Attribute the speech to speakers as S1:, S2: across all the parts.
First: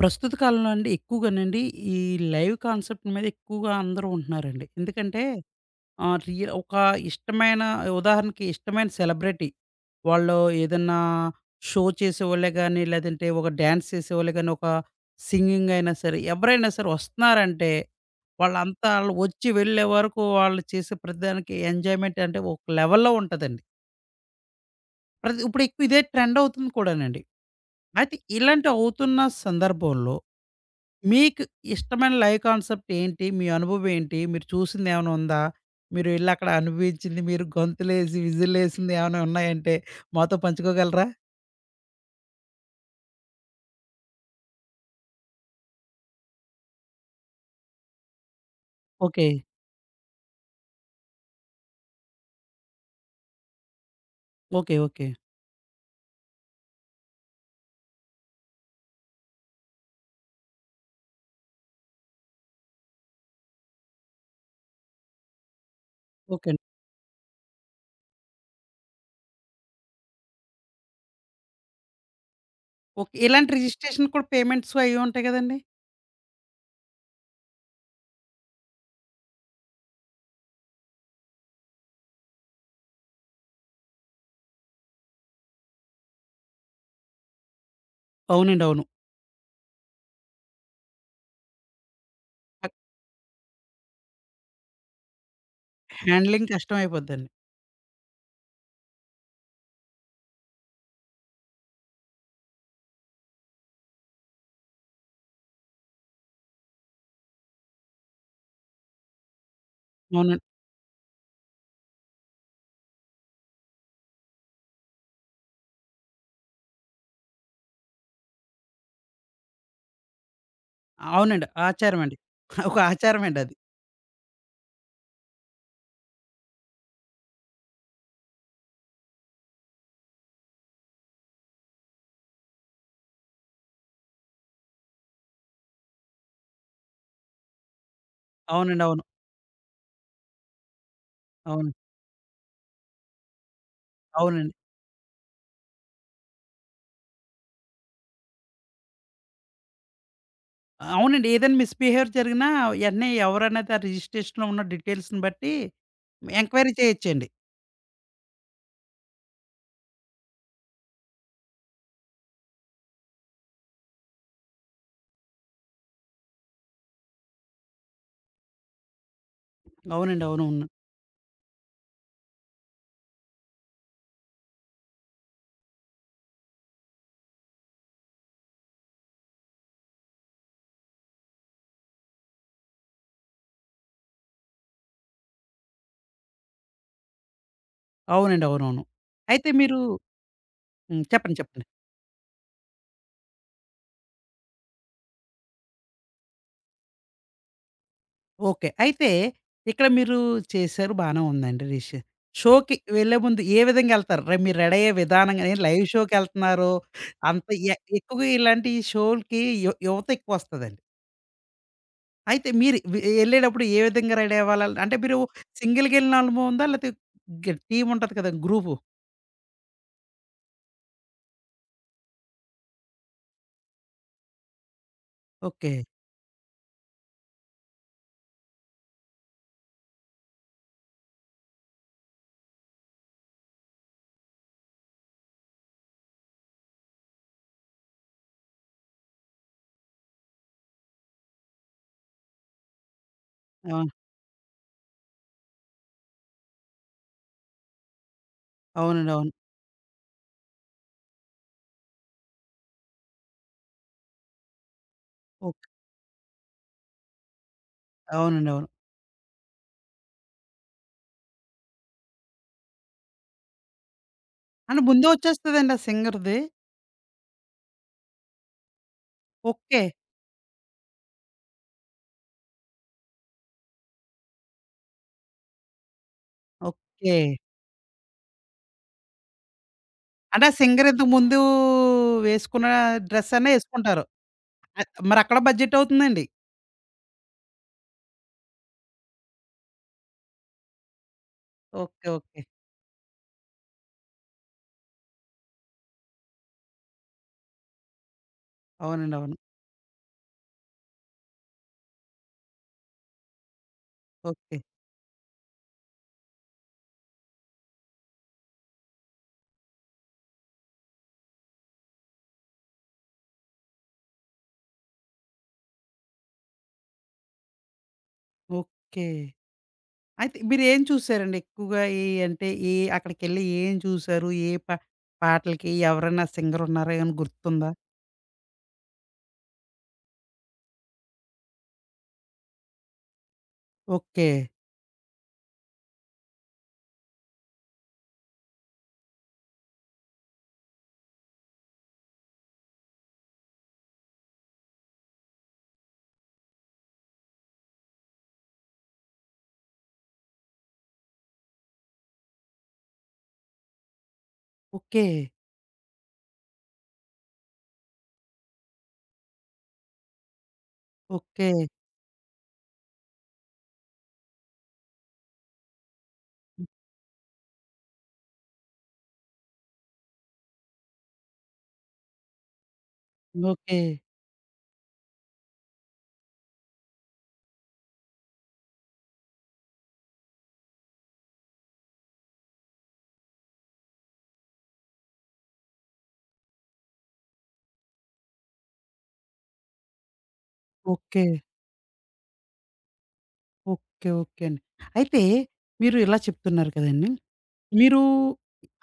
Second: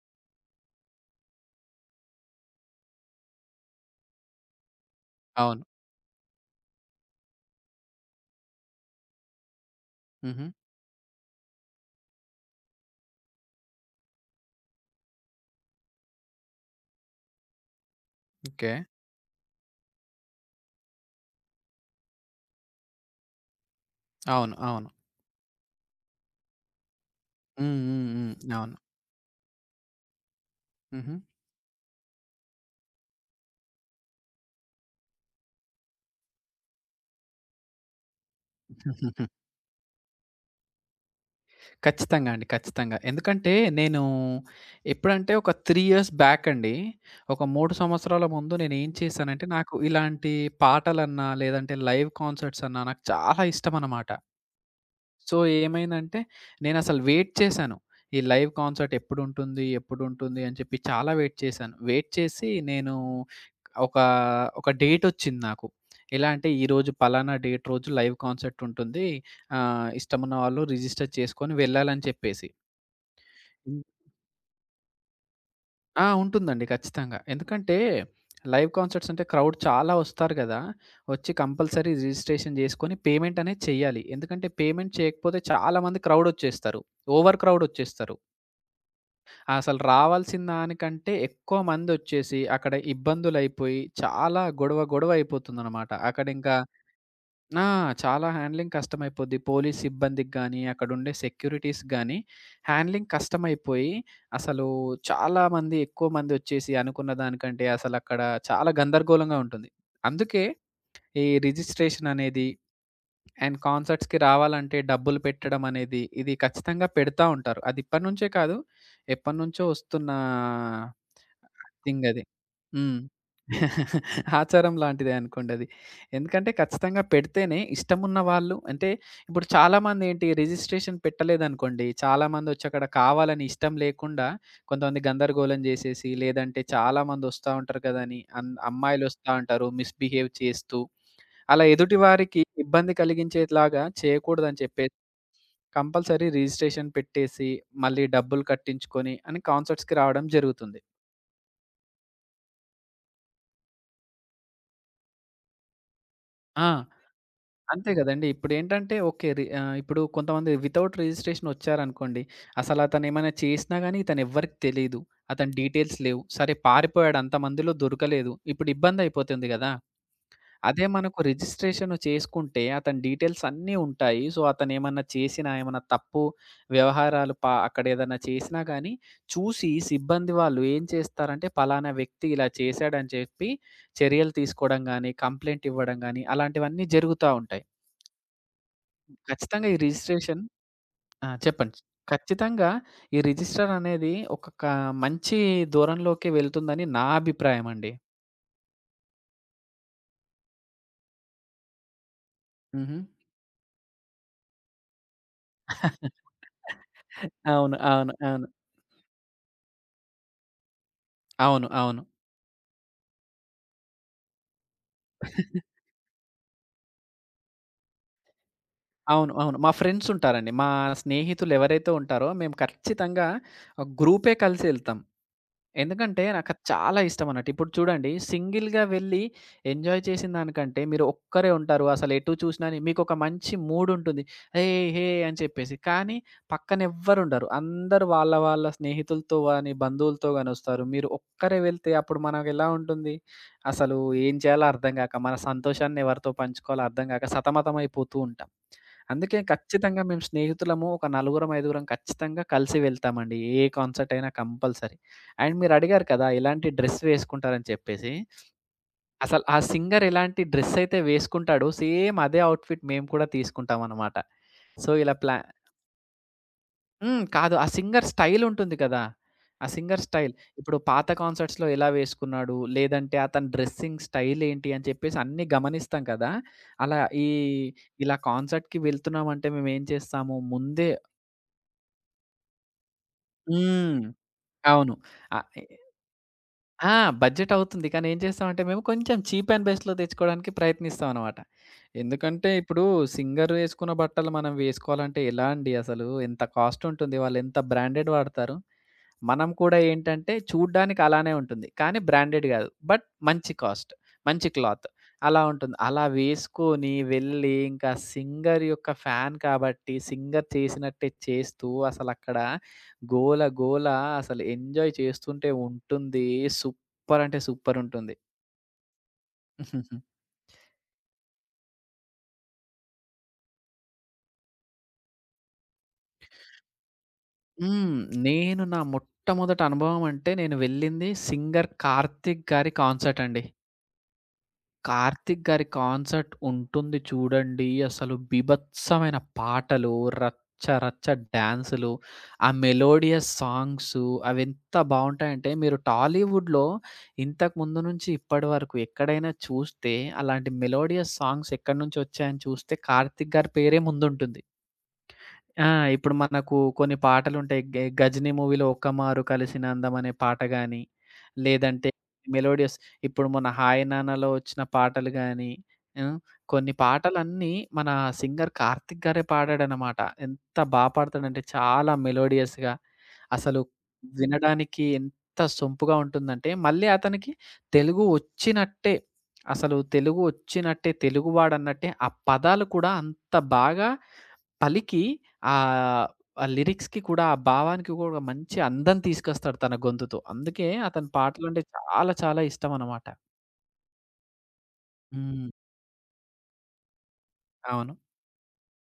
S1: ప్రస్తుత కాలంలో అండి ఎక్కువగానండి ఈ లైవ్ కాన్సెప్ట్ మీద ఎక్కువగా అందరూ ఉంటున్నారండి. ఎందుకంటే
S2: అవును.
S1: రియల్ ఒక ఇష్టమైన ఉదాహరణకి ఇష్టమైన సెలబ్రిటీ వాళ్ళు
S2: హుహు.
S1: ఏదన్నా షో చేసేవాళ్ళే గానీ, లేదంటే ఒక డాన్స్ చేసేవాళ్ళే గానీ, ఒక సింగింగ్ అయినా సరే, ఎవరైనా సరే వస్తున్నారంటే
S2: ఓకే.
S1: వాళ్ళంతా ఆళ్ళు వచ్చి వెళ్ళే వరకు వాళ్ళు చేసే ప్రతిదానికి ఎంజాయ్‌మెంట్ అంటే ఒక లెవెల్‌లో ఉంటదండి.
S2: అవును. అవును.
S1: ప్రతి ఇప్పుడు ఎక్కువ ఇదే ట్రెండ్ అవుతుంది కూడానండి.
S2: హ్మ్. హ్మ్.
S1: అయితే
S2: హ్మ్.
S1: ఇలాంటివి
S2: అవును.
S1: అవుతున్న సందర్భంలో
S2: హుహు.
S1: మీకు ఇష్టమైన లైవ్ కాన్సెప్ట్ ఏంటి? మీ అనుభవం ఏంటి? మీరు చూసిందేమైనా ఉందా? మీరు ఎళ్లక్కడ అనుభవించింది, మీరు గొంతులేసి, విజిల్లేసింది ఏమైనా ఉన్నాయంటే మాతో పంచుకోగలరా?
S2: ఖచ్చితంగా అండి. ఖచ్చితంగా. ఎందుకంటే నేను ఎప్పుడంటే ఒక 3 ఇయర్స్ బ్యాక్ అండి. ఒక 3 సంవత్సరాల ముందు నేనేం
S1: ఓకే.
S2: చేశానంటే నాకు ఇలాంటి పాటలన్నా, లేదంటే లైవ్ కాన్సర్ట్స్ అన్నా నాకు చాలా ఇష్టమనమాట.
S1: Okay okay.
S2: సో, ఏమైందంటే నేనసలు వెయిట్ చేశాను. ఈ లైవ్ కాన్సర్ట్ ఎప్పుడుంటుంది? ఎప్పుడుంటుంది? అని చెప్పి చాలా వెయిట్ చేశాను. వెయిట్ చేసి నేను ఒక, ఒక డేటొచ్చింది నాకు. ఎలా అంటే
S1: ఓకే అండి.
S2: ఈరోజు పలానా డేట్ రోజు లైవ్ కాన్సర్ట్ ఉంటుంది. ఇష్టమున్న వాళ్ళు రిజిస్టర్ చేసుకొని వెళ్ళాలని చెప్పేసి.
S1: ఓకే. ఇలాంటి రిజిస్ట్రేషన్ కూడా పేమెంట్స్ అయ్యి ఉంటాయి గదండీ!
S2: ఆ! ఉంటుందండి ఖచ్చితంగా. ఎందుకంటే, లైవ్ కాన్సర్ట్స్ అంటే క్రౌడ్ చాలా వస్తారు గదా! వచ్చి కంపల్సరీ రిజిస్ట్రేషన్ జేసుకొని పేమెంట్ అనేది చెయ్యాలి. ఎందుకంటే, పేమెంట్ చేయకపోతే చాలామంది క్రౌడొచ్చేస్తారు. ఓవర్ క్రౌడొచ్చేస్తారు.
S1: అవునండి, అవును.
S2: అసలు రావాల్సిన దానికంటే ఎక్కువ మందొచ్చేసి, అక్కడ
S1: అక్
S2: ఇబ్బందులైపోయి చాలా గొడవ గొడవ అయిపోతుందనమాట.
S1: హ్యాండ్లింగ్
S2: అక్కడింకా
S1: కష్టమైపోద్దండి.
S2: ఆ! చాలా హ్యాండ్లింగ్ కష్టమైపోద్ది. పోలీస్ సిబ్బందికి గాని, అక్కడుండే సెక్యూరిటీస్‌కి గాని హ్యాండ్లింగ్ కష్టమైపోయి, అసలు చాలా మంది ఎక్కువ మందొచ్చేసి అనుకున్న దానికంటే అసలక్కడ చాలా గందరగోళంగా ఉంటుంది.
S1: అవునండి.
S2: అందుకే ఈ రిజిస్ట్రేషన్ అనేది అండ్ కాన్సర్ట్స్‌కి రావాలంటే డబ్బులు పెట్టడం అనేది, ఇది ఖచ్చితంగా పెడతా ఉంటారు. అది ఇప్పటినుంచే కాదు, ఎప్పటినుంచో వస్తున్న
S1: అవునండి,
S2: థింగ్
S1: ఆచారమండి.
S2: అది.
S1: ఒక
S2: హ్మ్.
S1: ఆచారమండి అది.
S2: ఆచారం లాంటిదే అనుకోండి అది. ఎందుకంటే ఖచ్చితంగా పెడితేనే ఇష్టమున్న వాళ్ళు అంటే ఇప్పుడు చాలామందేంటి రిజిస్ట్రేషన్ పెట్టలేదనుకోండి, చాలామందొచ్చి అక్కడ కావాలని ఇష్టం లేకుండా కొంతమంది గందరగోళం జేసేసి, లేదంటే చాలామందొస్తా ఉంటారు కదా అని
S1: అవునండి, అవును,
S2: అమ్మాయిలొస్తా ఉంటారు మిస్‌బిహేవ్ చేస్తూ అలా
S1: అవును.
S2: ఎదుటి వారికి ఇబ్బంది కలిగించేలాగా
S1: అవునండి.
S2: చేయకూడదని చెప్పేసి కంపల్సరీ రిజిస్ట్రేషన్ పెట్టేసి, మళ్ళీ డబ్బులు కట్టించుకొని అని కాన్సర్ట్స్‌కి రావడం జరుగుతుంది.
S1: అవునండి, ఏదైనా మిస్‌బిహేవియర్ జరిగినా, యెంటనే ఎవరనేది ఆ రిజిస్ట్రేషన్‌లో ఉన్న డీటెయిల్స్‌ని బట్టి
S2: ఆ!
S1: ఎంక్వైరీ చేయొచ్చండి.
S2: అంతే గదండీ! ఇప్పుడేంటంటే ఓకే. ఇప్పుడు కొంతమంది వితౌట్ రిజిస్ట్రేషన్ ఒచ్చారనుకోండి. అసలు అతనేమైనా చేసినా గాని ఇతనెవ్వరికీ తెలీదు. అతని డీటెయిల్స్ లేవు. సరే పారిపోయాడు అంతమందిలో దొరకలేదు. ఇప్పుడు ఇబ్బందయిపోతుంది గదా!
S1: అవునండి, అవునవును.
S2: అదే మనకు రిజిస్ట్రేషన్ చేసుకుంటే అతని డీటెయిల్స్ అన్నీ ఉంటాయి. సో, అతనేమన్నా చేసినా, ఏమన్నా తప్పు వ్యవహారాలు అక్కడ ఏదన్నా చేసినా గానీ, చూసి సిబ్బంది వాళ్ళు ఏం చేస్తారంటే, పలానా వ్యక్తి ఇలా చేశాడని చెప్పి చర్యలు తీసుకోవడం గానీ, కంప్లెయింట్ ఇవ్వడం గానీ, అలాంటివన్నీ జరుగుతా ఉంటాయి.
S1: అవునండి, అవునవును. అయితే
S2: ఖచ్చితంగా
S1: మీరు
S2: ఈ రిజిస్ట్రేషన్ ఆ!
S1: చెప్పండి, చెప్పండి.
S2: చెప్పండి. ఖచ్చితంగా ఈ రిజిస్టర్ అనేది ఒక క మంచి దూరంలోకే వెళ్తుందని నా అభిప్రాయం అండి.
S1: ఓకే. అయితే ఇక్కడ మీరు చేశారు బానే ఉందండి డిష్. షోకి
S2: హుహు.
S1: వెళ్ళే ముందు ఏ విధంగా ఎళ్తారు? మీరు రెడీ అయ్యే విధానం గాని, లైవ్ షోకెళ్తున్నారు. అంత
S2: అవును. అవును.
S1: ఎక్కువగా
S2: అవును.
S1: ఇలాంటి షోలకి యువత ఎక్కువొస్తదండి.
S2: అవును. అవును.
S1: అయితే మీరు ఎళ్ళేటప్పుడు ఏ విధంగా రెడీ అవ్వాలి? అంటే మీరు సింగిల్‌గెళ్ళిన అనుభవం ఉందా? లేతే టీమ్ ఉంటది కదా! గ్రూపు.
S2: అవును. అవును. మా ఫ్రెండ్స్ ఉంటారండి. మా స్నేహితులెవరైతే ఉంటారో మేము ఖచ్చితంగా గ్రూపే కలిసి ఎళ్తాం.
S1: ఓకే.
S2: ఎందుకంటే నాకది చాలా ఇష్టమన్నట్టు. ఇప్పుడు చూడండి సింగిల్‌గా వెళ్ళి ఎంజాయ్ చేసిన దానికంటే మీరు ఒక్కరే ఉంటారు. అసలు ఎటు చూసినా మీకొక మంచి మూడుంటుంది. "హేయ్! హేయ్!" అని చెప్పేసి. కానీ పక్కన ఎవ్వరుండరు. అందరూ వాళ్ళ వాళ్ళ స్నేహితులతో గాని, బంధువులతో గాని వస్తారు. మీరు ఒక్కరే వెళ్తే అప్పుడు మనకెలా ఉంటుంది?
S1: ఆ,
S2: అసలు ఏం చేయాలో అర్థం గాక, మన సంతోషాన్ని ఎవరితో పంచుకోవాలో అర్థం గాక సతమతమైపోతూ ఉంటాం.
S1: అవునండి, అవును.
S2: అందుకే ఖచ్చితంగా మేము స్నేహితులము ఒక నలుగురం, ఐదుగురం ఖచ్చితంగా కలిసి వెళ్తామండి. ఏ కాన్సర్ట్ అయినా కంపల్సరీ. And
S1: okay.
S2: మీరడిగారు కదా! ఎలాంటి డ్రెస్ వేసుకుంటారని చెప్పేసి.
S1: అవునండి, అవును.
S2: అసలు ఆ సింగర్ ఎలాంటి డ్రెస్ అయితే వేసుకుంటాడో సేమ్ అదే అవుట్‌ఫిట్ మేము కూడా తీసుకుంటామనమాట.
S1: అంటే
S2: సో,
S1: ముందే
S2: ఇలా ప్లా
S1: వచ్చేస్తదండి ఆ సింగర్‌ది.
S2: హ్మ్. కాదు. ఆ సింగర్ స్టైల్ ఉంటుంది కదా! ఆ
S1: ఓకే.
S2: Singer style. ఇప్పుడు పాత కాన్సర్ట్స్‌లో ఎలా వేసుకున్నాడు? లేదంటే అతని డ్రెస్సింగ్ స్టైల్ ఏంటి? అని చెప్పేసి అన్నీ గమనిస్తాం కదా! అలా
S1: ఓకే.
S2: ఈ ఇలా కాన్సర్ట్‌కి వెళ్తున్నామంటే మేమేం చేస్తాము?
S1: అంటే ఆ సింగర్
S2: ముందే
S1: ఇంతకు ముందు వేసుకున్న డ్రెస్ అనే
S2: హ్మ్.
S1: ఎసుకుంటారు.
S2: అవును.
S1: మరక్కడ
S2: ఆహ్, ఎ
S1: బడ్జెట్ అవుతుందండి.
S2: ఆ! బడ్జెట్ అవుతుంది. కానీ ఏం చేస్తామంటే మేము కొంచెం చీప్ అండ్ బెస్ట్‌లో తెచ్చుకోవడానికి ప్రయత్నిస్తామనమాట.
S1: ఓకే. ఓకే.
S2: ఎందుకంటే ఇప్పుడు సింగర్ వేసుకున్న బట్టలు మనం వేసుకోవాలంటే ఎలా అండి అసలు? ఎంత కాస్ట్ ఉంటుంది. వాళ్ళెంత బ్రాండెడ్ వాడతారు.
S1: అవునండి, అవును.
S2: మనం కూడా ఏంటంటే చూడ్డానికి అలానే ఉంటుంది. కానీ బ్రాండెడ్ గాదు. బట్ మంచి కాస్ట్, మంచి
S1: ఓకే.
S2: క్లాత్ అలా ఉంటుంది. అలా వేసుకొని వెళ్ళి ఇంకా సింగర్ యొక్క ఫ్యాన్ కాబట్టి సింగర్ చేసినట్టే చేస్తూ అసలక్కడ గోల గోల అసలు ఎంజాయ్ చేస్తుంటే ఉంటుంది. సూపర్ అంటే సూపర్ ఉంటుంది.
S1: ఓకే. అయితే మీరేం చూసారండి ఎక్కువగా? ఈ అంటే ఏ అక్కడికెళ్ళి ఏం చూసారు? ఏ ప పాటలకి ఎవరైనా సింగర్ ఉన్నారా? ఏమైనా గుర్తుందా?
S2: హ్మ్. నేను నా మొట్టమొదటి అనుభవం అంటే నేను వెళ్ళింది సింగర్ కార్తీక్ గారి కాన్సర్ట్ అండి.
S1: ఓకే.
S2: కార్తీక్ గారి కాన్సర్ట్ ఉంటుంది చూడండి. అసలు బీభత్సమైన పాటలు, రచ్చ రచ్చ డాన్సులు, ఆ మెలోడియస్ సాంగ్సు అవెంత బావుంటాయంటే మీరు టాలీవుడ్‌లో ఇంతకు ముందు నుంచి ఇప్పటి వరకు ఎక్కడైనా చూస్తే అలాంటి మెలోడియస్ సాంగ్స్ ఎక్కడి నుంచొచ్చాయని చూస్తే కార్తీక్ గారి పేరే ముందుంటుంది.
S1: ఓకే.
S2: ఆ! ఇప్పుడు మనకు కొన్ని పాటలుంటాయి. 'గజినీ' మూవీలో 'ఒక్కమారు కలిసిన అందం' అనే పాట గాని,
S1: ఓకే.
S2: లేదంటే మెలోడియస్ ఇప్పుడు మొన్న 'హాయ్ నాన్నలో' వచ్చిన పాటలు గాని, హ్మ్. కొన్ని పాటలన్నీ మన సింగర్ కార్తిక్ గారే పాడాడనమాట. ఎంత బా పాడతాడంటే చాలా మెలోడియస్‌గా అసలు
S1: ఓకే.
S2: వినడానికి ఎంత సొంపుగా ఉంటుందంటే, మళ్ళీ అతనికి తెలుగు వచ్చినట్టే, అసలు తెలుగు వచ్చినట్టే తెలుగువాడన్నట్టే ఆ పదాలు కూడా అంత బాగా పలికి ఆహ్, ఆ లిరిక్స్‌కి కూడా, ఆ భావానికి గూడా మంచి అందం తీసుకొస్తాడు తన గొంతుతో. అందుకే అతని
S1: ఓకే.
S2: పాటలంటే చాలా చాలా ఇష్టమనమాట.
S1: ఓకే. ఓకే అండి. అయితే
S2: హ్మ్.
S1: మీరు ఇలా చెప్తున్నారు కదండీ!
S2: అవును.
S1: మీరు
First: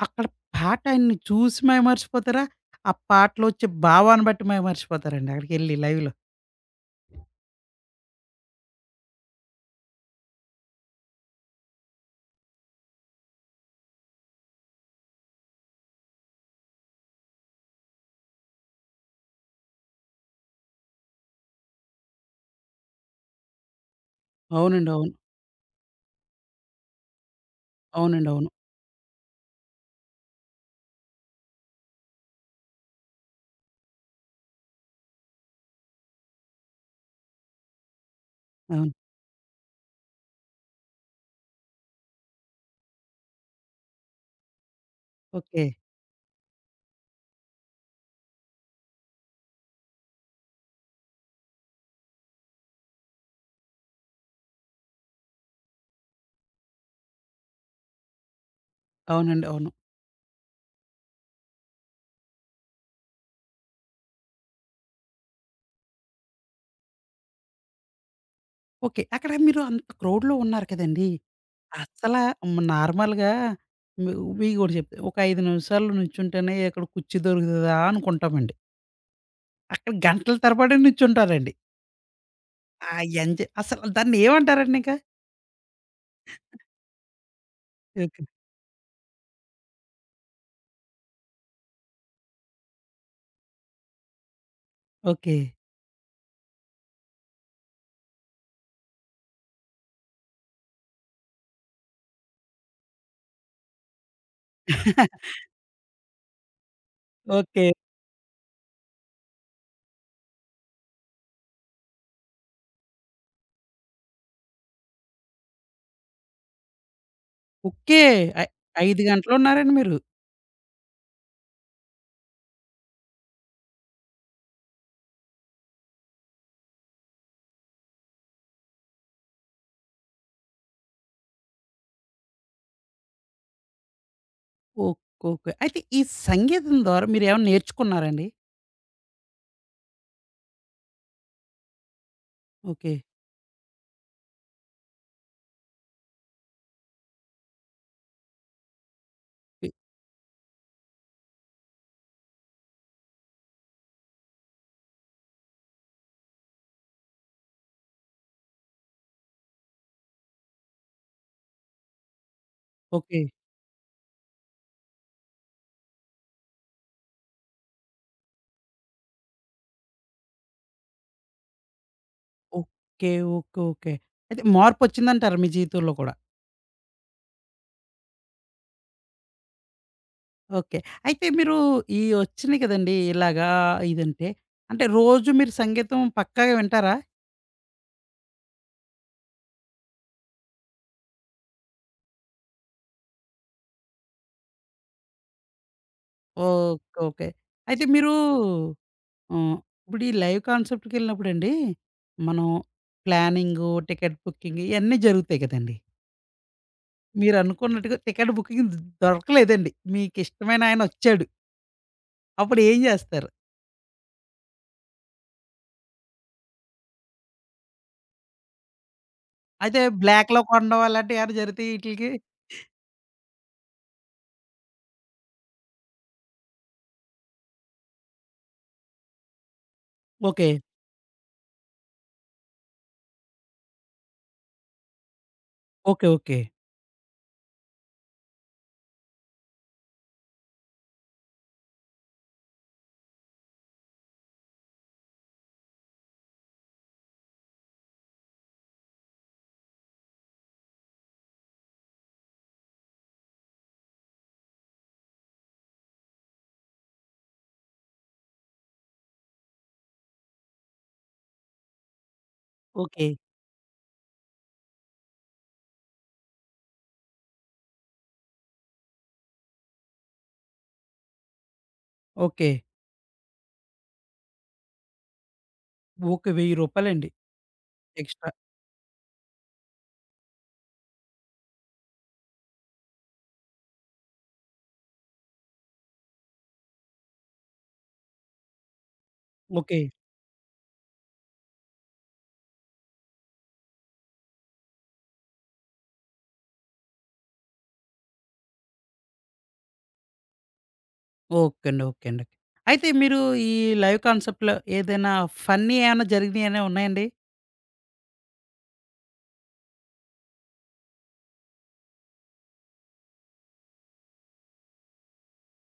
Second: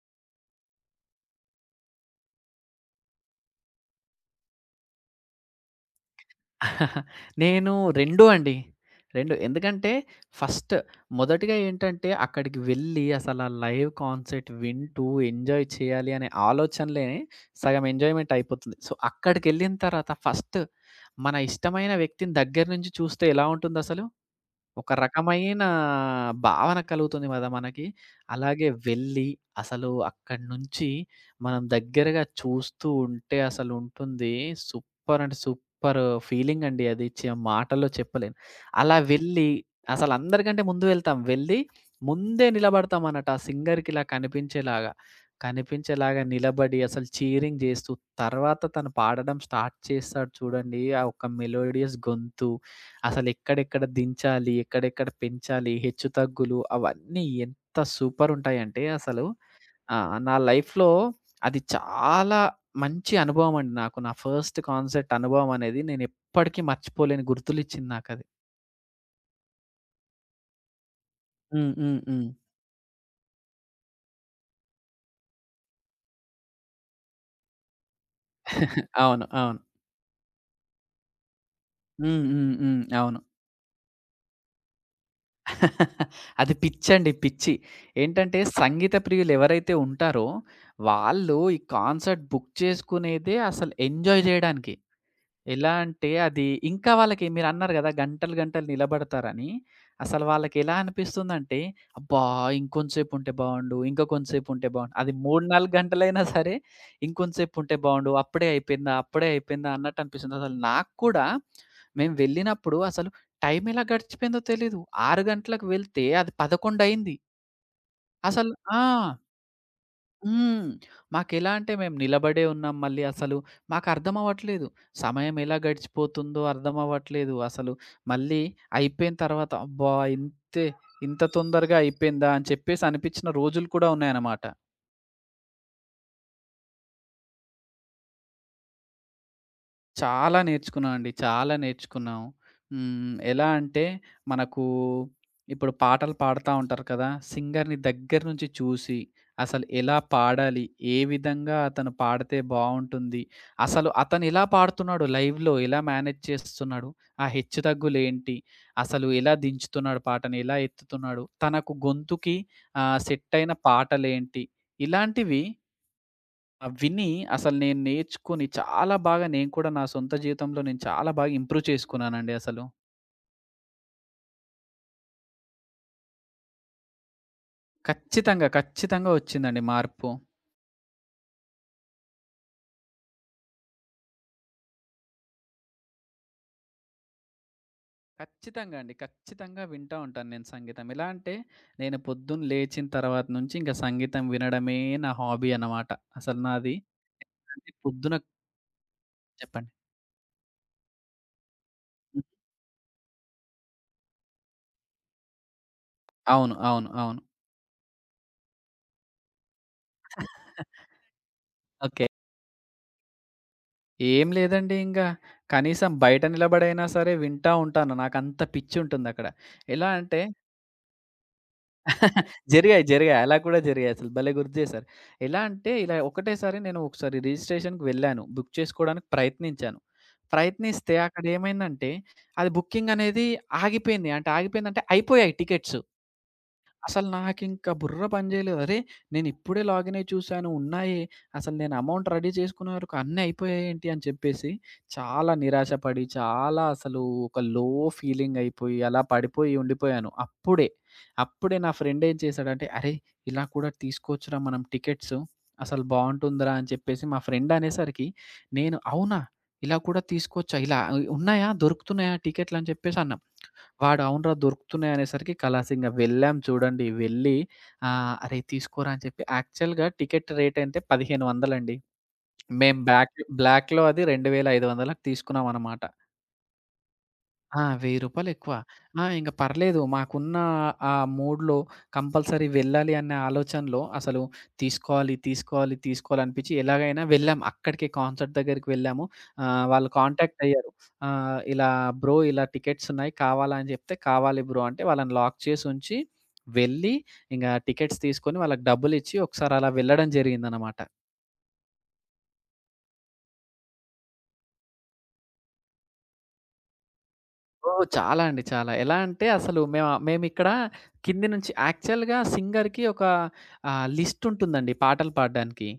S1: అక్కడ పాట ఆయన్ని చూసి మైమరిచిపోతారా? ఆ పాటలో వచ్చే భావాన్ని బట్టి మైమరిచిపోతారండి అక్కడికెళ్ళి లైవ్‌లో.
S2: నేను 2 అండి. 2 ఎందుకంటే ఫస్ట్ మొదటిగా ఏంటంటే అక్కడికి వెళ్ళి అసలా లైవ్ కాన్సర్ట్ వింటూ ఎంజాయ్ చేయాలి అనే ఆలోచనలే సగం ఎంజాయ్‌మెంట్ అయిపోతుంది. సో, అక్కడికెళ్ళిన తర్వాత ఫస్ట్ మన ఇష్టమైన వ్యక్తిని దగ్గర నుంచి చూస్తే ఎలా ఉంటుందసలు?
S1: అవునండి,
S2: ఒక
S1: అవును.
S2: రకమైన భావన కలుగుతుంది కదా మనకి.
S1: అవునండి, అవును,
S2: అలాగే వెళ్ళి, అసలు అక్కడి నుంచి మనం దగ్గరగా చూస్తూ ఉంటే అసలుంటుంది. సూపర్ అంటే సూపర్ ఫీలింగ్ అండి అది. మాటల్లో చెప్పలేను.
S1: అవును.
S2: అలా వెళ్ళి అసలందరికంటే ముందు వెళ్తాం. వెళ్ళి ముందే నిలబడతామన్నట్టు. ఆ సింగర్‌కి ఇలా కనిపించేలాగా.
S1: ఓకే.
S2: కనిపించేలాగా నిలబడి అసలు చీరింగ్ చేస్తూ, తర్వాత తను పాడడం స్టార్ట్ చేస్తాడు చూడండి. ఆ ఒక్క మెలోడియస్ గొంతు అసలెక్కడెక్కడ దించాలి, ఎక్కడెక్కడ పెంచాలి, హెచ్చుతగ్గులు అవన్నీ ఎంత సూపరుంటాయంటే అసలు
S1: అవునండి, అవును.
S2: నా లైఫ్‌లో అది చాలా మంచి అనుభవమండి నాకు. నా ఫస్ట్ కాన్సర్ట్ అనుభవమనేది నేనెప్పటికీ మర్చిపోలేని గుర్తులిచ్చింది నాకది.
S1: ఓకే. అక్కడ మీరు అంత క్రౌడ్‌లో ఉన్నారు కదండీ!
S2: హ్మ్. హ్మ్.
S1: అస్సలా
S2: హ్మ్.
S1: నార్మల్‌గా మీ మీకు ఒకటి చెప్తా. ఒక 5 నిమిషాలు నిల్చుంటేనే అక్కడ కుర్చీ దొరుకుతదా అనుకుంటామండి.
S2: అవును. అవును.
S1: అక్కడ గంటల తరబడి నిల్చుంటారండి.
S2: హ్మ్. హ్మ్. హ్మ్.
S1: ఆ
S2: అవును.
S1: ఎంజాయ్ అసలు దాన్ని ఏమంటారండి ఇంకా?
S2: అది పిచ్చండి పిచ్చి.
S1: ఓకే.
S2: ఏంటంటే సంగీత ప్రియులెవరైతే ఉంటారో, వాళ్ళు ఈ కాన్సర్ట్ బుక్ చేసుకునేదే అసలు ఎంజాయ్ జేయడానికి.
S1: ఓకే.
S2: ఎలా అంటే అది ఇంకా వాళ్ళకి మీరన్నారు గదా! గంటలు, గంటలు నిలబడతారని. అసలు వాళ్ళకెలా అనిపిస్తుందంటే, అబ్బా! ఇంకొంచేపుంటే బావుండు, ఇంకా కొంచేపుంటే బావుండు. అది 3, 4 గంటలైనా సరే
S1: ఓకే.
S2: ఇంకొంచేపుంటే బావుండు. అప్పుడే అయిపోయిందా? అప్పుడే అయిపోయిందా? అన్నట్టు అనిపిస్తుంది. అసలు నాకు కూడా మేము వెళ్ళినప్పుడు అసలు టైం ఎలా గడిచిపోయిందో తెలీదు. 6 గంటలకు వెళ్తే అది 11 అయింది.
S1: ఓకే. ఐ
S2: అసలు ఆ!
S1: 5 గంటలున్నారండి మీరు.
S2: హ్మ్. మాకెలా అంటే మేము నిలబడే ఉన్నాం మళ్ళీ అసలు. మాకర్థమవ్వట్లేదు. సమయం ఎలా గడిచిపోతుందో అర్థమవ్వట్లేదు అసలు. మళ్ళీ అయిపోయిన తర్వాత అబ్బా! ఇంతే ఇంత తొందరగా అయిపోయిందా అని చెప్పేసి అనిపించిన రోజులు కూడా ఉన్నాయన్నమాట.
S1: ఓకే. ఓకే. అయితే ఈ సంగీతం ద్వారా మీరేమన్నా నేర్చుకున్నారండి?
S2: చాలా నేర్చుకున్నామండి. చాలా నేర్చుకున్నాం.
S1: ఓకే.
S2: హ్మ్. ఎలా అంటే మనకు ఇప్పుడు పాటలు పాడుతా ఉంటారు కదా! సింగర్‌ని దగ్గర నుంచి చూసి, అసలు
S1: ఇ
S2: ఎలా పాడాలి? ఏ విధంగా అతను పాడితే బావుంటుంది? అసలు అతను ఎలా పాడుతున్నాడు? లైవ్‌లో ఎలా మేనేజ్ చేస్తున్నాడు? ఆ హెచ్చు తగ్గులేంటి? అసలు ఎలా దించుతున్నాడు పాటని? ఎలా ఎత్తుతున్నాడు? తనకు గొంతుకి
S1: ఓకే.
S2: సెట్ అయిన పాటలేంటి? ఇలాంటివి ఆ! విని అసలు నేను నేర్చుకొని చాలా బాగా నేను కూడా నా సొంత జీవితంలో నేను చాలా బాగా ఇంప్రూవ్ చేసుకున్నానండి అసలు.
S1: ఓకే. ఓకే. ఓకే. అయితే మార్పొచ్చిందంటారు మీ జీవితంలో కూడా.
S2: ఖచ్చితంగా, ఖచ్చితంగా వచ్చిందండి మార్పు.
S1: ఓకే. అయితే మీరు ఈ వచ్చినాయి కదండీ! ఇలాగా ఇదంటే, అంటే రోజు మీరు సంగీతం పక్కాగా వింటారా?
S2: ఖచ్చితంగా అండి. ఖచ్చితంగా వింటా ఉంటాను నేను సంగీతం. ఎలా అంటే నేను పొద్దున్న లేచిన తర్వాత నుంచి ఇంక సంగీతం వినడమే నా హాబీ అన్నమాట. అసలు
S1: ఓకే.
S2: నాది
S1: ఓకే.
S2: అంటే
S1: అయితే మీరు
S2: పొద్దున
S1: ఆహ్,
S2: చెప్పండి.
S1: ఇప్పుడు ఈ లైవ్ కాన్సర్ట్‌కెళ్ళినప్పుడండి,
S2: హ్మ్.
S1: మనం ప్లానింగు, టికెట్ బుకింగ్ ఇయన్నీ జరుగుతాయి కదండీ!
S2: అవును. అవును. అవును.
S1: మీరనుకున్నట్టుగా టికెట్ బుకింగ్ దొరకలేదండి. మీకిష్టమైన ఆయనొచ్చాడు.
S2: ఓకే.
S1: అప్పుడు ఏం జేస్తారు?
S2: ఏం లేదండి ఇంగా. కనీసం బయట నిలబడైనా సరే వింటా ఉంటాను. నాకంత పిచ్చి ఉంటుందక్కడ.
S1: అయితే
S2: ఎలా అంటే
S1: బ్లాక్‌లో కొనడం అలాంటివి ఏమైనా జరుగుతాయా ఈటిలికి?
S2: జరిగాయి. జరిగాయి. అలా కూడా జరిగాయి. అసలు భలే గుర్తు చేశారు. ఎలా అంటే ఇలా ఒకటేసారి నేను ఒకసారి రిజిస్ట్రేషన్‌కి వెళ్ళాను. బుక్ చేసుకోవడానికి ప్రయత్నించాను.
S1: ఓకే.
S2: ప్రయత్నిస్తే అక్కడ ఏమైందంటే అది బుకింగ్ అనేది ఆగిపోయింది. అంటే ఆగిపోయిందంటే అయిపోయాయి టికెట్స్.
S1: ఓకే. ఓకే.
S2: అసలు నాకింక బుర్ర పని చేయలేదు. అరే! నేనిప్పుడే లాగిన్ అయ్యి చూసాను ఉన్నాయి. అసలు నేను అమౌంట్ రెడీ చేసుకునే వరకు అన్నీ అయిపోయాయేంటి అని చెప్పేసి చాలా నిరాశపడి, చాలా అసలు ఒక లో ఫీలింగ్ అయిపోయి, అలా పడిపోయి ఉండిపోయాను. అప్పుడే నా ఫ్రెండ్ ఏం చేశాడంటే, "అరే! ఇలా కూడా తీసుకోవచ్చురా మనం టికెట్స్. అసలు బావుంటుందిరా" అని చెప్పేసి మా ఫ్రెండ్ అనేసరికి నేను, "అవునా! ఇలా కూడా తీసుకోవచ్చా? ఇలా ఉన్నాయా? దొరుకుతున్నాయా టికెట్లు" అని
S1: ఓకే.
S2: చెప్పేసన్నా. వాడు అవునురా! దొరుకుతున్నాయి అనేసరికి కలాసింగ వెళ్ళాం చూడండి. వెళ్ళి అరేయ్! తీసుకోరా అని చెప్పి యాక్చువల్‌గా టికెట్ రేట్ అయితే 1500 అండి.
S1: ఓకే.
S2: మేము బ్లాక్‌లో అది 2500కి తీసుకున్నామనమాట.
S1: ఓకే. రూ. 1000
S2: ఆ! రూ.
S1: ఎక్స్‌ట్రా.
S2: 1000 ఎక్కువ. ఆ! ఇంక పర్లేదు మాకున్న ఆ మూడ్‌లో కంపల్సరీ వెళ్ళాలి అనే ఆలోచనలో అసలు తీసుకోవాలి, తీసుకోవాలి, తీసుకోవాలి అనిపిచ్చి ఎలాగైనా వెళ్ళాం. అక్కడికే కాన్సర్ట్ దగ్గరికి వెళ్ళాము.
S1: ఓకే
S2: వాళ్ళు కాంటాక్ట్ అయ్యారు. ఇలా "బ్రో ఇలా టికెట్స్ ఉన్నాయి కావాలా?" అని చెప్తే, "కావాలి బ్రో" అంటే వాళ్ళని లాక్ చేసి ఉంచి, వెళ్ళి ఇంగ టికెట్స్ తీసుకొని వాళ్ళకి డబ్బులిచ్చి ఒకసారి అలా వెళ్ళడం జరిగిందనమాట.
S1: ఓకే అండి. ఓకే అండి. ఓకే. అయితే మీరు ఈ లైవ్ కాన్సెప్ట్‌లో ఏదైనా ఫన్నీ ఏమైనా జరిగినయేమైనా ఉన్నాయండి?
S2: ఓహ్! చాలా అండి. చాలా. ఎలా అంటే అసలు మేమిక్కడ కింది నుంచి యాక్చువల్‌గా సింగర్‌కి ఒక లిస్ట్ ఉంటుందండి పాటలు పాడడానికి.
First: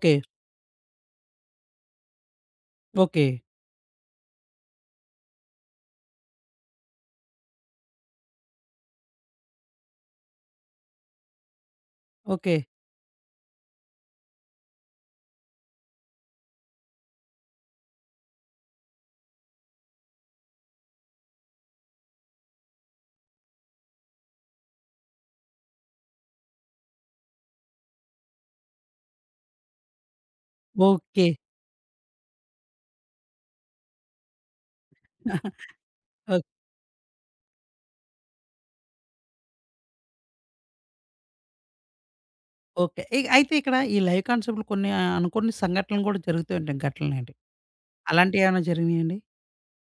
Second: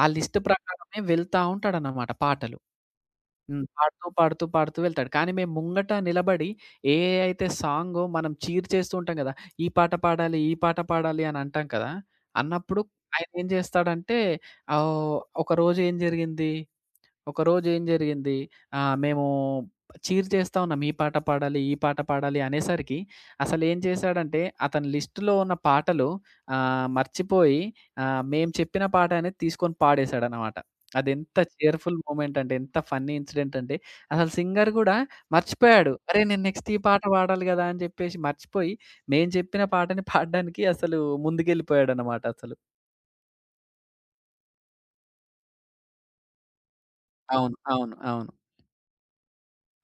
S2: ఆ లిస్ట్ ప్రకారమే వెళ్తా ఉంటాడన్నమాట పాటలు.
S1: ఓకే.
S2: హ్మ్. పాడుతూ, పాడుతూ, పాడుతూ వెళ్తాడు. కానీ మేము ముంగట నిలబడి ఏ అయితే సాంగో మనం చీర్ చేస్తూ ఉంటాం గదా! ఈ పాట పాడాలి, ఈ పాట పాడాలి అని అంటాం కదా!
S1: ఓకే.
S2: అన్నప్పుడు ఆయన ఏం జేస్తాడంటే ఆహ్, ఒకరోజు ఏం జరిగింది ఒకరోజు ఏం జరిగింది, మేము చీర్ చేస్తా ఉన్నాం. ఈ పాట పాడాలి, ఈ పాట పాడాలి అనేసరికి అసలేం చేశాడంటే, అతని లిస్ట్‌లో ఉన్న పాటలు మర్చిపోయి మేము చెప్పిన పాట అనేది తీసుకొని పాడేశాడనమాట.
S1: ఓకే.
S2: అదెంత చీర్‌ఫుల్ మూమెంట్ అంటే, ఎంత ఫన్నీ ఇన్సిడెంట్ అంటే, అసలు సింగర్ గూడా మర్చిపోయాడు. అరే!
S1: ఓ
S2: నేను నెక్స్ట్ ఈ పాట పాడాలి గదా! అని చెప్పేసి మర్చిపోయి, మేము చెప్పిన పాటని పాడడానికి అసలు ముందుకెళ్ళిపోయాడనమాట అసలు.
S1: ఓకే. అయితే ఇక్కడ ఈ లైవ్ కాన్సెప్ట్‌లో కొన్ని అనుకోని సంఘటనలు గూడా జరుగుతూ ఉంటాయి. ఘటనలండి.
S2: అవును. అవును. అవును.
S1: అలాంటియేమైనా జరిగినయండి?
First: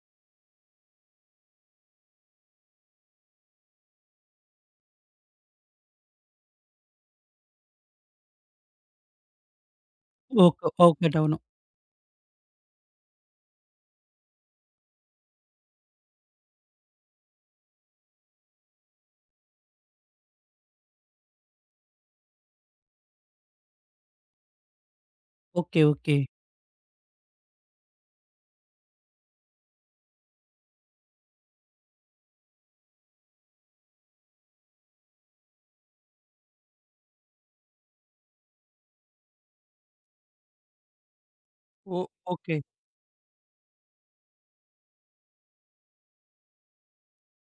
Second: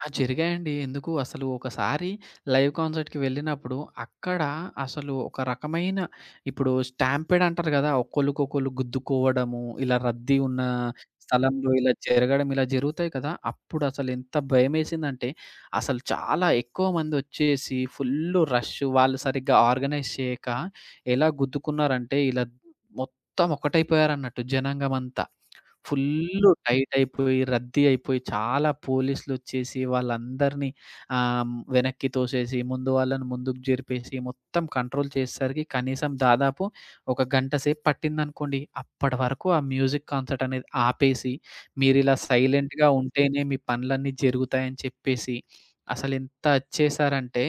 S2: ఆ! జరిగాయండి. ఎందుకు అసలు ఒకసారి లైవ్ కాన్సర్ట్‌కి వెళ్ళినప్పుడు అక్కడ అసలు ఒక రకమైన ఇప్పుడు స్టాంపీడ్ అంటారు గదా! ఒకళ్ళకొకళ్ళు గుద్దుకోవడము, ఇలా రద్దీ ఉన్న
S1: ఓకే. ఓకే. డౌను.
S2: స్థలంలో ఇలా జరగడం, ఇలా జరుగుతాయి కదా! అప్పుడు అసలు ఎంత భయమేసిందంటే అసలు చాలా ఎక్కువ మందొచ్చేసి ఫుల్లు రష్ వాళ్ళు సరిగ్గా ఆర్గనైజ్ చేయక ఎలా గుద్దుకున్నారంటే ఇలా మొత్తం ఒకటైపోయారన్నట్టు జనాంగమంతా.
S1: ఓకే. ఓకే.
S2: ఫుల్లు టైట్ అయిపోయి, రద్దీ అయిపోయి, చాలా పోలీసులొచ్చేసి వాళ్ళందరినీ వెనక్కి తోసేసి, ముందు వాళ్ళని ముందుకు జరిపేసి, మొత్తం కంట్రోల్ చేసేసరికి కనీసం దాదాపు ఒక గంట సేపు పట్టిందనుకోండి. అప్పటి వరకు ఆ మ్యూజిక్ కాన్సర్ట్ అనేది ఆపేసి,
S1: ఓ
S2: మీరిలా
S1: ఓకే.
S2: సైలెంట్‌గా ఉంటేనే మీ పనులన్నీ జరుగుతాయని చెప్పేసి, అసలెంత చేశారంటే,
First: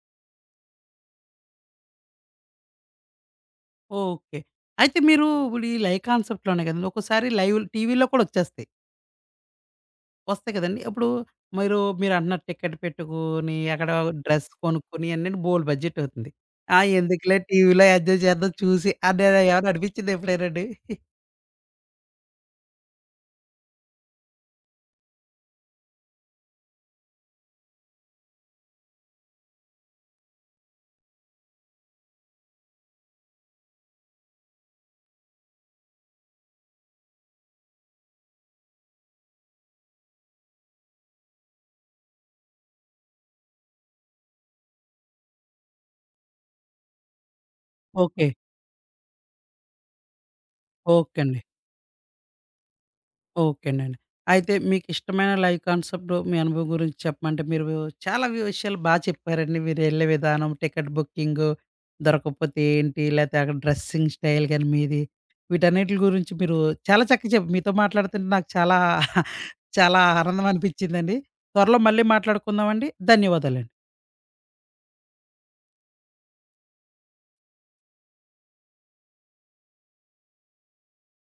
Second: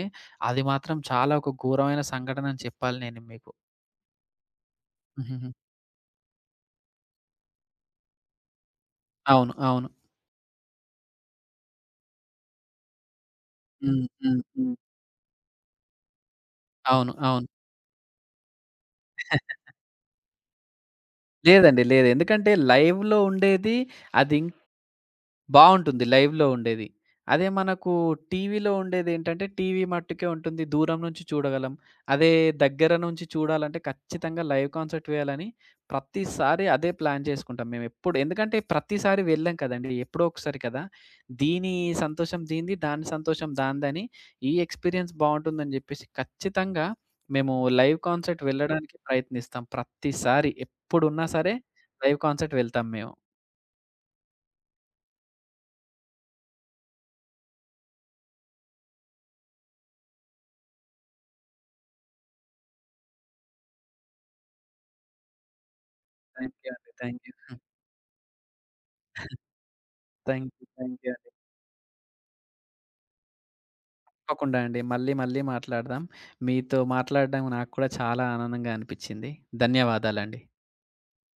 S2: అది మాత్రం చాలా ఒక ఘోరమైన సంఘటన అని చెప్పాలి నేను మీకు.
S1: ఓకే. అయితే మీరు
S2: ఉహుహు.
S1: ఇప్పుడు ఈ లైవ్ కాన్సెప్ట్‌లోనే కదండీ! ఒక్కోసారి లైవ్ టీవీలో కూడా వచ్చేస్తాయి.
S2: అవును. అవును.
S1: వస్తాయి కదండీ! అప్పుడు మీరు మీరంటున్నారు టికెట్ పెట్టుకొని, అక్కడ
S2: హ్మ్. హ్మ్.
S1: డ్రెస్
S2: హ్మ్.
S1: కొనుక్కొని అన్నిటికి బోలెడు బడ్జెట్ అవుతుంది. ఆ,
S2: అవును.
S1: ఎందుకులే
S2: అవును.
S1: టీవీలో ఎంజాయ్ చేద్దాం చూసి అని ఎవరైనా అనిపించిందా ఎప్పుడైనా అండి?
S2: లేదండి. లేదు. ఎందుకంటే లైవ్‌లో ఉండేది. అది బావుంటుంది. లైవ్‌లో ఉండేది. అదే మనకు టీవీలో ఉండేదేంటంటే, టీవీ మట్టుకే ఉంటుంది. దూరం నుంచి చూడగలం. అదే దగ్గర నుంచి చూడాలంటే ఖచ్చితంగా లైవ్ కాన్సర్ట్ వేయాలని ప్రతిసారి అదే ప్లాన్ చేసుకుంటాం మేమెప్పుడు. ఎందుకంటే ప్రతిసారి వెళ్ళం కదండీ. ఎప్పుడో ఒకసారి కదా! దీని సంతోషం దీనిది, దాని సంతోషం దానిదని ఈ ఎక్స్‌పీరియన్స్ బావుంటుందని జెప్పేసి ఖచ్చితంగా మేము లైవ్
S1: ఓకే.
S2: కాన్సర్ట్ వెళ్ళడానికి ప్రయత్నిస్తాం. ప్రతిసారి
S1: ఓకే
S2: ఎప్పుడున్నా
S1: అండి.
S2: సరే లైవ్ కాన్సర్ట్ వెళ్తాం మేము.
S1: ఓకేనండి. అయితే మీకిష్టమైన లైవ్ కాన్సెప్ట్ మీ అనుభవం గురించి చెప్పమంటే మీరు చాలా విషయాలు బా చెప్పారండి. మీరెళ్ళే విధానం, టికెట్ బుకింగు, దొరకకపోతే ఏంటి, లేతే అక్కడ డ్రెస్సింగ్ స్టైల్ గాని మీది, వీటన్నిటిల గురించి
S2: థాంక్
S1: మీరు
S2: యూ అండి.
S1: చాలా
S2: థాంక్
S1: చక్కగా
S2: యూ.
S1: చెప్ మీతో మాట్లాడుతుంటే నాకు చాలా, చాలా ఆనందం
S2: థాంక్ యూ. థాంక్ యూ
S1: అనిపిచ్చిందండి.
S2: అండి.
S1: త్వరలో మళ్ళీ మాట్లాడుకుందామండి. ధన్యవాదాలండి.
S2: తప్పకుండా అండి. మళ్ళీ మళ్ళీ మాట్లాడదాం. మీతో మాట్లాడడం నాకు కూడా చాలా ఆనందంగా అనిపిచ్చింది. ధన్యవాదాలండి.